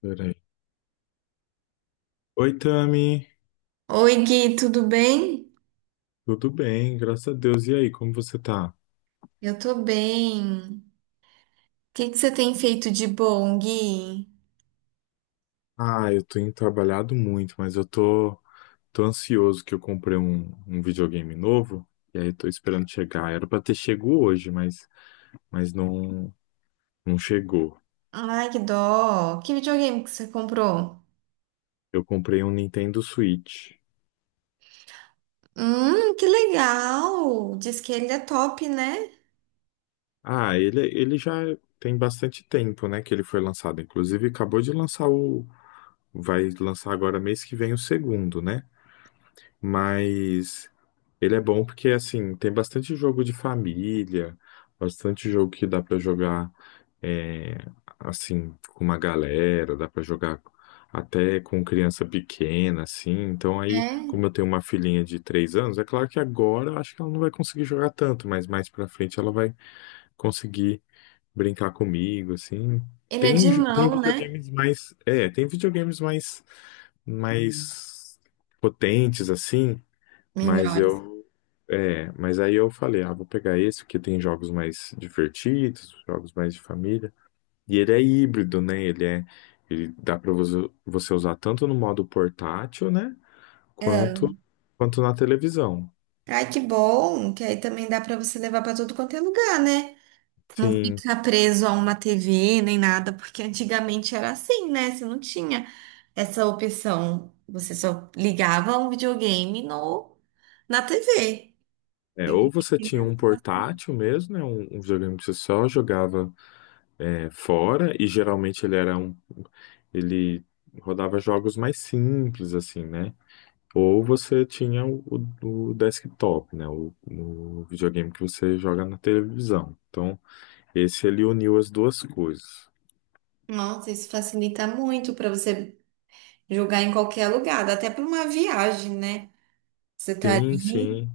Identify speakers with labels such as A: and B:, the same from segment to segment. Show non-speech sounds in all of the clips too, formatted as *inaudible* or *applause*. A: Peraí. Oi, Tami.
B: Oi, Gui, tudo bem?
A: Tudo bem? Graças a Deus. E aí, como você tá?
B: Eu tô bem. O que que você tem feito de bom, Gui?
A: Ah, eu tenho trabalhado muito, mas tô ansioso que eu comprei um videogame novo. E aí, tô esperando chegar. Era pra ter chego hoje, mas não chegou.
B: Ai, que dó. Que videogame que você comprou?
A: Eu comprei um Nintendo Switch.
B: Que legal. Diz que ele é top, né?
A: Ah, ele já tem bastante tempo, né, que ele foi lançado. Inclusive, acabou de lançar o. Vai lançar agora mês que vem o segundo, né? Mas ele é bom porque, assim, tem bastante jogo de família, bastante jogo que dá pra jogar, é, assim, com uma galera, dá pra jogar até com criança pequena, assim. Então, aí,
B: É.
A: como eu tenho uma filhinha de 3 anos, é claro que agora eu acho que ela não vai conseguir jogar tanto, mas mais pra frente ela vai conseguir brincar comigo, assim.
B: Ele é
A: Tem,
B: de
A: tem
B: mão, né?
A: videogames mais. É, tem videogames mais mais potentes, assim. Mas
B: Melhores.
A: eu, mas aí eu falei, ah, vou pegar esse, porque tem jogos mais divertidos, jogos mais de família. E ele é híbrido, né? Ele dá para você usar tanto no modo portátil, né? Quanto,
B: Ah,
A: quanto na televisão.
B: Ai, que bom. Que aí também dá pra você levar pra tudo quanto é lugar, né? Não
A: Sim.
B: fica preso a uma TV nem nada, porque antigamente era assim, né? Você não tinha essa opção. Você só ligava um videogame no na TV.
A: É, ou você tinha um portátil mesmo, né? Um videogame que você só jogava fora, e geralmente ele rodava jogos mais simples, assim, né? Ou você tinha o desktop, né? O videogame que você joga na televisão. Então, esse ele uniu as duas coisas.
B: Nossa, isso facilita muito para você jogar em qualquer lugar, dá até para uma viagem, né? Você tá ali,
A: Sim.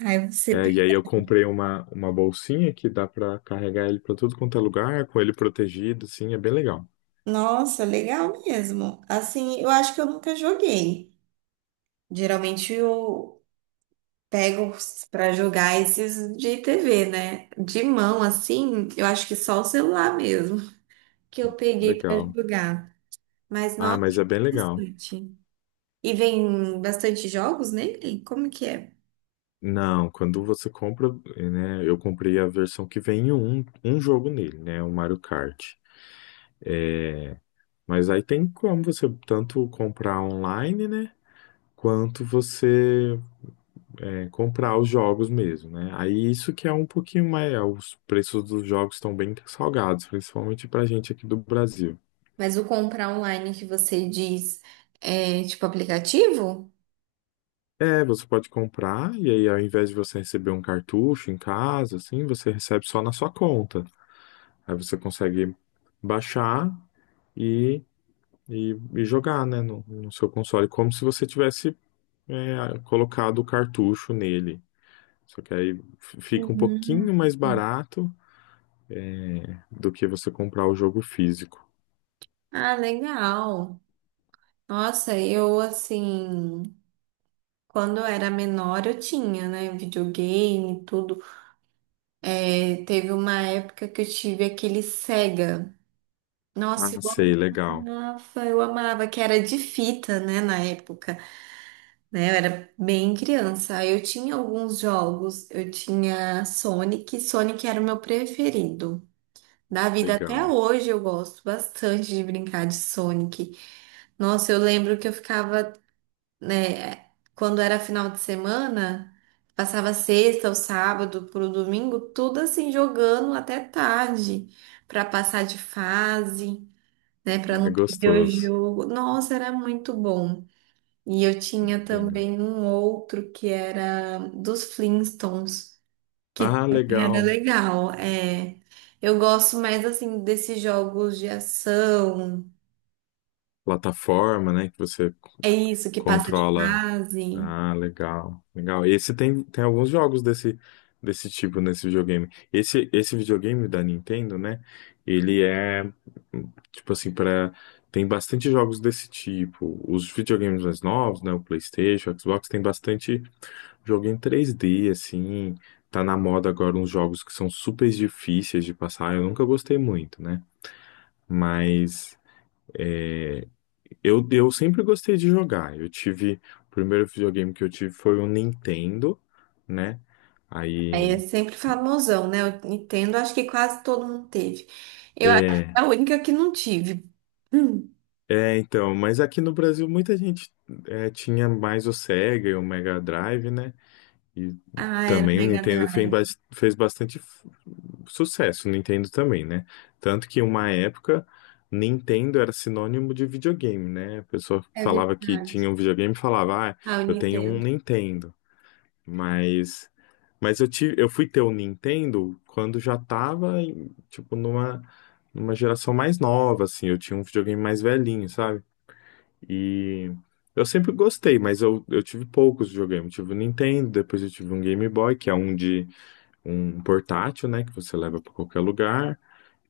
B: aí você.
A: É, e aí
B: Pega.
A: eu comprei uma bolsinha que dá para carregar ele para tudo quanto é lugar, com ele protegido, sim, é bem legal.
B: Nossa, legal mesmo. Assim, eu acho que eu nunca joguei. Geralmente eu pego para jogar esses de TV, né? De mão, assim, eu acho que só o celular mesmo que eu peguei para
A: Legal.
B: jogar. Mas
A: Ah,
B: nossa,
A: mas é bem legal.
B: interessante. E vem bastante jogos nele? Como que é?
A: Não, quando você compra, né? Eu comprei a versão que vem um jogo nele, né? O Mario Kart. É, mas aí tem como você tanto comprar online, né? Quanto você comprar os jogos mesmo, né? Aí isso que é um pouquinho mais. Os preços dos jogos estão bem salgados, principalmente pra gente aqui do Brasil.
B: Mas o comprar online que você diz é tipo aplicativo?
A: É, você pode comprar e aí ao invés de você receber um cartucho em casa, assim, você recebe só na sua conta. Aí você consegue baixar e, e jogar, né, no seu console, como se você tivesse colocado o cartucho nele. Só que aí fica um
B: Uhum.
A: pouquinho mais barato do que você comprar o jogo físico.
B: Ah, legal. Nossa, eu assim, quando eu era menor eu tinha, né, videogame, e tudo. É, teve uma época que eu tive aquele Sega.
A: Ah,
B: Nossa,
A: sei, legal,
B: eu amava, que era de fita, né, na época, né? Eu era bem criança. Aí eu tinha alguns jogos, eu tinha Sonic, Sonic era o meu preferido. Da vida até
A: legal.
B: hoje eu gosto bastante de brincar de Sonic. Nossa, eu lembro que eu ficava, né, quando era final de semana, passava sexta ou sábado pro domingo, tudo assim jogando até tarde, pra passar de fase, né, pra
A: Ah, é
B: não perder o
A: gostoso,
B: jogo. Nossa, era muito bom. E eu
A: muito
B: tinha
A: legal.
B: também um outro que era dos Flintstones. Que
A: Ah,
B: era
A: legal.
B: legal, é. Eu gosto mais assim desses jogos de ação.
A: Plataforma, né?
B: É isso que passa de
A: Controla.
B: fase.
A: Ah, legal, legal. Esse tem, tem alguns jogos desse tipo nesse videogame. Esse videogame da Nintendo, né? Ele é tipo assim para tem bastante jogos desse tipo. Os videogames mais novos, né? O PlayStation, o Xbox tem bastante jogo em 3D, assim. Tá na moda agora uns jogos que são super difíceis de passar. Eu nunca gostei muito, né? Mas é, eu sempre gostei de jogar. Eu tive. O primeiro videogame que eu tive foi o Nintendo, né?
B: Aí
A: Aí.
B: é sempre famosão, né? Eu Nintendo, acho que quase todo mundo teve. Eu acho que
A: É,
B: é a única que não tive. *clears throat* Hum.
A: então. Mas aqui no Brasil muita gente tinha mais o Sega e o Mega Drive, né? E
B: Ah, era o
A: também o
B: Mega
A: Nintendo fez,
B: Drive.
A: fez bastante sucesso, o Nintendo também, né? Tanto que uma época. Nintendo era sinônimo de videogame, né? A pessoa
B: É
A: falava que
B: verdade.
A: tinha um videogame e falava, ah,
B: Ah, o
A: eu tenho um
B: Nintendo.
A: Nintendo. Mas Mas eu tive, eu fui ter o Nintendo quando já tava, em, tipo, numa geração mais nova, assim. Eu tinha um videogame mais velhinho, sabe? E eu sempre gostei, mas eu tive poucos videogames. Eu tive o Nintendo, depois eu tive um Game Boy, que é um de um portátil, né? Que você leva pra qualquer lugar.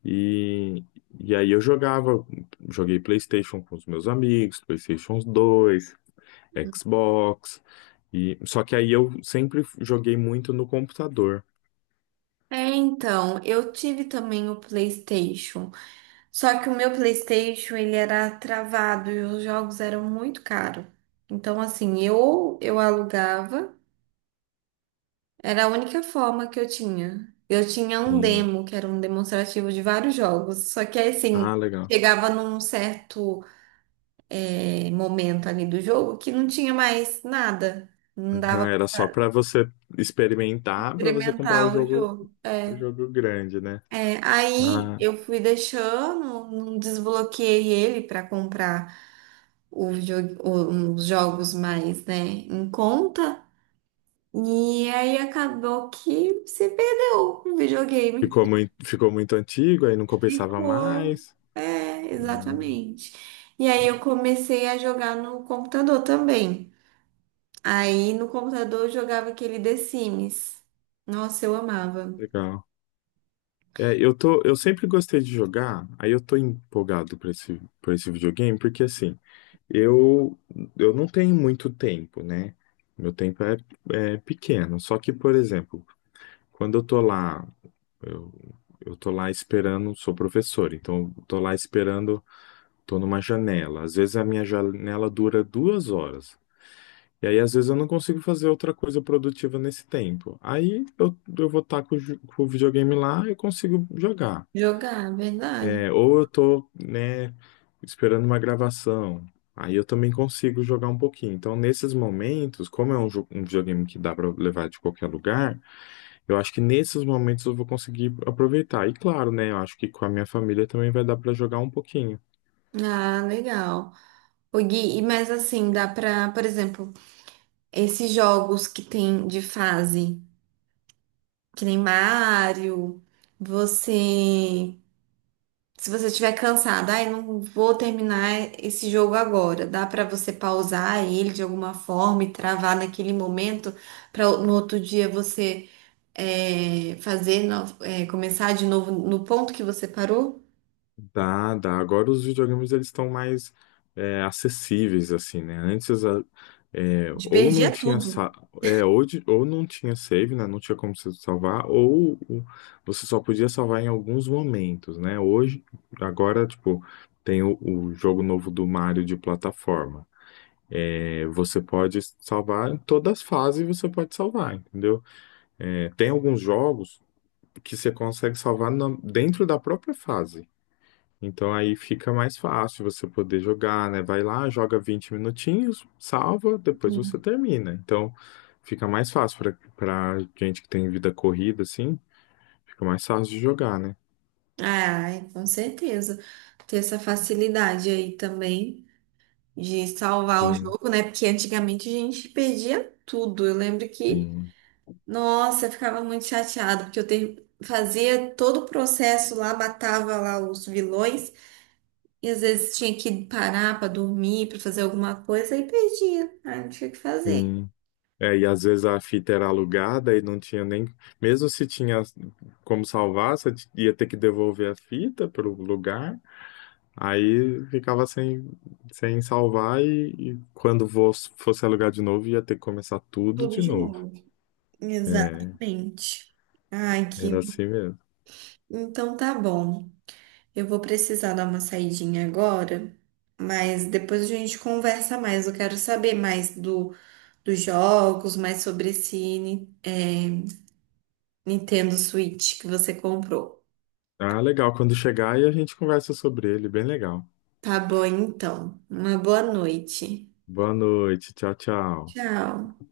A: E, e aí eu jogava, joguei PlayStation com os meus amigos, PlayStation 2, Xbox. E, só que aí eu sempre joguei muito no computador.
B: É, então, eu tive também o PlayStation. Só que o meu PlayStation, ele era travado e os jogos eram muito caros. Então, assim, eu alugava, era a única forma que eu tinha. Eu tinha um demo, que era um demonstrativo de vários jogos. Só que, assim,
A: Ah, legal.
B: chegava num certo momento ali do jogo que não tinha mais nada. Não
A: Aham,
B: dava
A: era só
B: pra
A: pra você experimentar, pra você comprar
B: experimentar o jogo.
A: o
B: É.
A: jogo grande, né?
B: É, aí
A: Ah,
B: eu fui deixando, não desbloqueei ele para comprar os jogos mais, né, em conta. E aí acabou que se perdeu o videogame.
A: ficou muito antigo, aí não compensava
B: Ficou.
A: mais.
B: É,
A: Ah,
B: exatamente. E aí eu comecei a jogar no computador também. Aí no computador eu jogava aquele The Sims. Nossa, eu amava
A: legal. É, eu tô, eu sempre gostei de jogar, aí eu tô empolgado pra esse videogame, porque assim, eu, eu não tenho muito tempo, né? Meu tempo é, é pequeno. Só que, por exemplo, quando eu tô lá, eu, eu tô lá esperando, sou professor, então eu tô lá esperando. Tô numa janela. Às vezes a minha janela dura 2 horas. E aí, às vezes, eu não consigo fazer outra coisa produtiva nesse tempo. Eu vou estar com, o com o videogame lá e consigo jogar.
B: jogar, verdade.
A: É, ou eu tô, né, esperando uma gravação. Aí eu também consigo jogar um pouquinho. Então, nesses momentos, como é um, um videogame que dá para levar de qualquer lugar, eu acho que nesses momentos eu vou conseguir aproveitar. E claro, né, eu acho que com a minha família também vai dar para jogar um pouquinho.
B: Ah, legal. O Gui, mas assim, dá pra, por exemplo, esses jogos que tem de fase. Que nem Mário. Você. Se você estiver cansado, ai, não vou terminar esse jogo agora. Dá pra você pausar ele de alguma forma e travar naquele momento para no outro dia você é, fazer, no- é, começar de novo no ponto que você parou?
A: Dá, dá. Agora os videogames eles estão mais acessíveis, assim, né?
B: Te
A: Ou não
B: perdia
A: tinha
B: tudo.
A: ou, ou não tinha save, né? Não tinha como você salvar, você só podia salvar em alguns momentos, né? Hoje, agora, tipo, tem o jogo novo do Mario de plataforma. É, você pode salvar em todas as fases, você pode salvar, entendeu? É, tem alguns jogos que você consegue salvar dentro da própria fase. Então aí fica mais fácil você poder jogar, né? Vai lá, joga 20 minutinhos, salva, depois você termina. Então fica mais fácil para para gente que tem vida corrida, assim, fica mais fácil de jogar, né?
B: Ai, com certeza. Ter essa facilidade aí também de salvar o
A: Sim,
B: jogo, né? Porque antigamente a gente perdia tudo. Eu lembro que
A: sim,
B: nossa, eu ficava muito chateada, porque fazia todo o processo lá, matava lá os vilões, e às vezes tinha que parar para dormir, para fazer alguma coisa, e perdia. Ai, não tinha o que fazer.
A: sim. É, e às vezes a fita era alugada e não tinha nem. Mesmo se tinha como salvar, você ia ter que devolver a fita para o lugar. Aí ficava sem salvar e quando fosse alugar de novo, ia ter que começar tudo
B: Tudo
A: de
B: de
A: novo.
B: novo. Exatamente. Ai,
A: Era
B: que...
A: assim mesmo.
B: Então tá bom. Eu vou precisar dar uma saidinha agora, mas depois a gente conversa mais. Eu quero saber mais do, dos jogos, mais sobre esse, Nintendo Switch que você comprou.
A: Ah, legal. Quando chegar aí a gente conversa sobre ele. Bem legal.
B: Tá bom, então. Uma boa noite.
A: Boa noite. Tchau, tchau.
B: Tchau.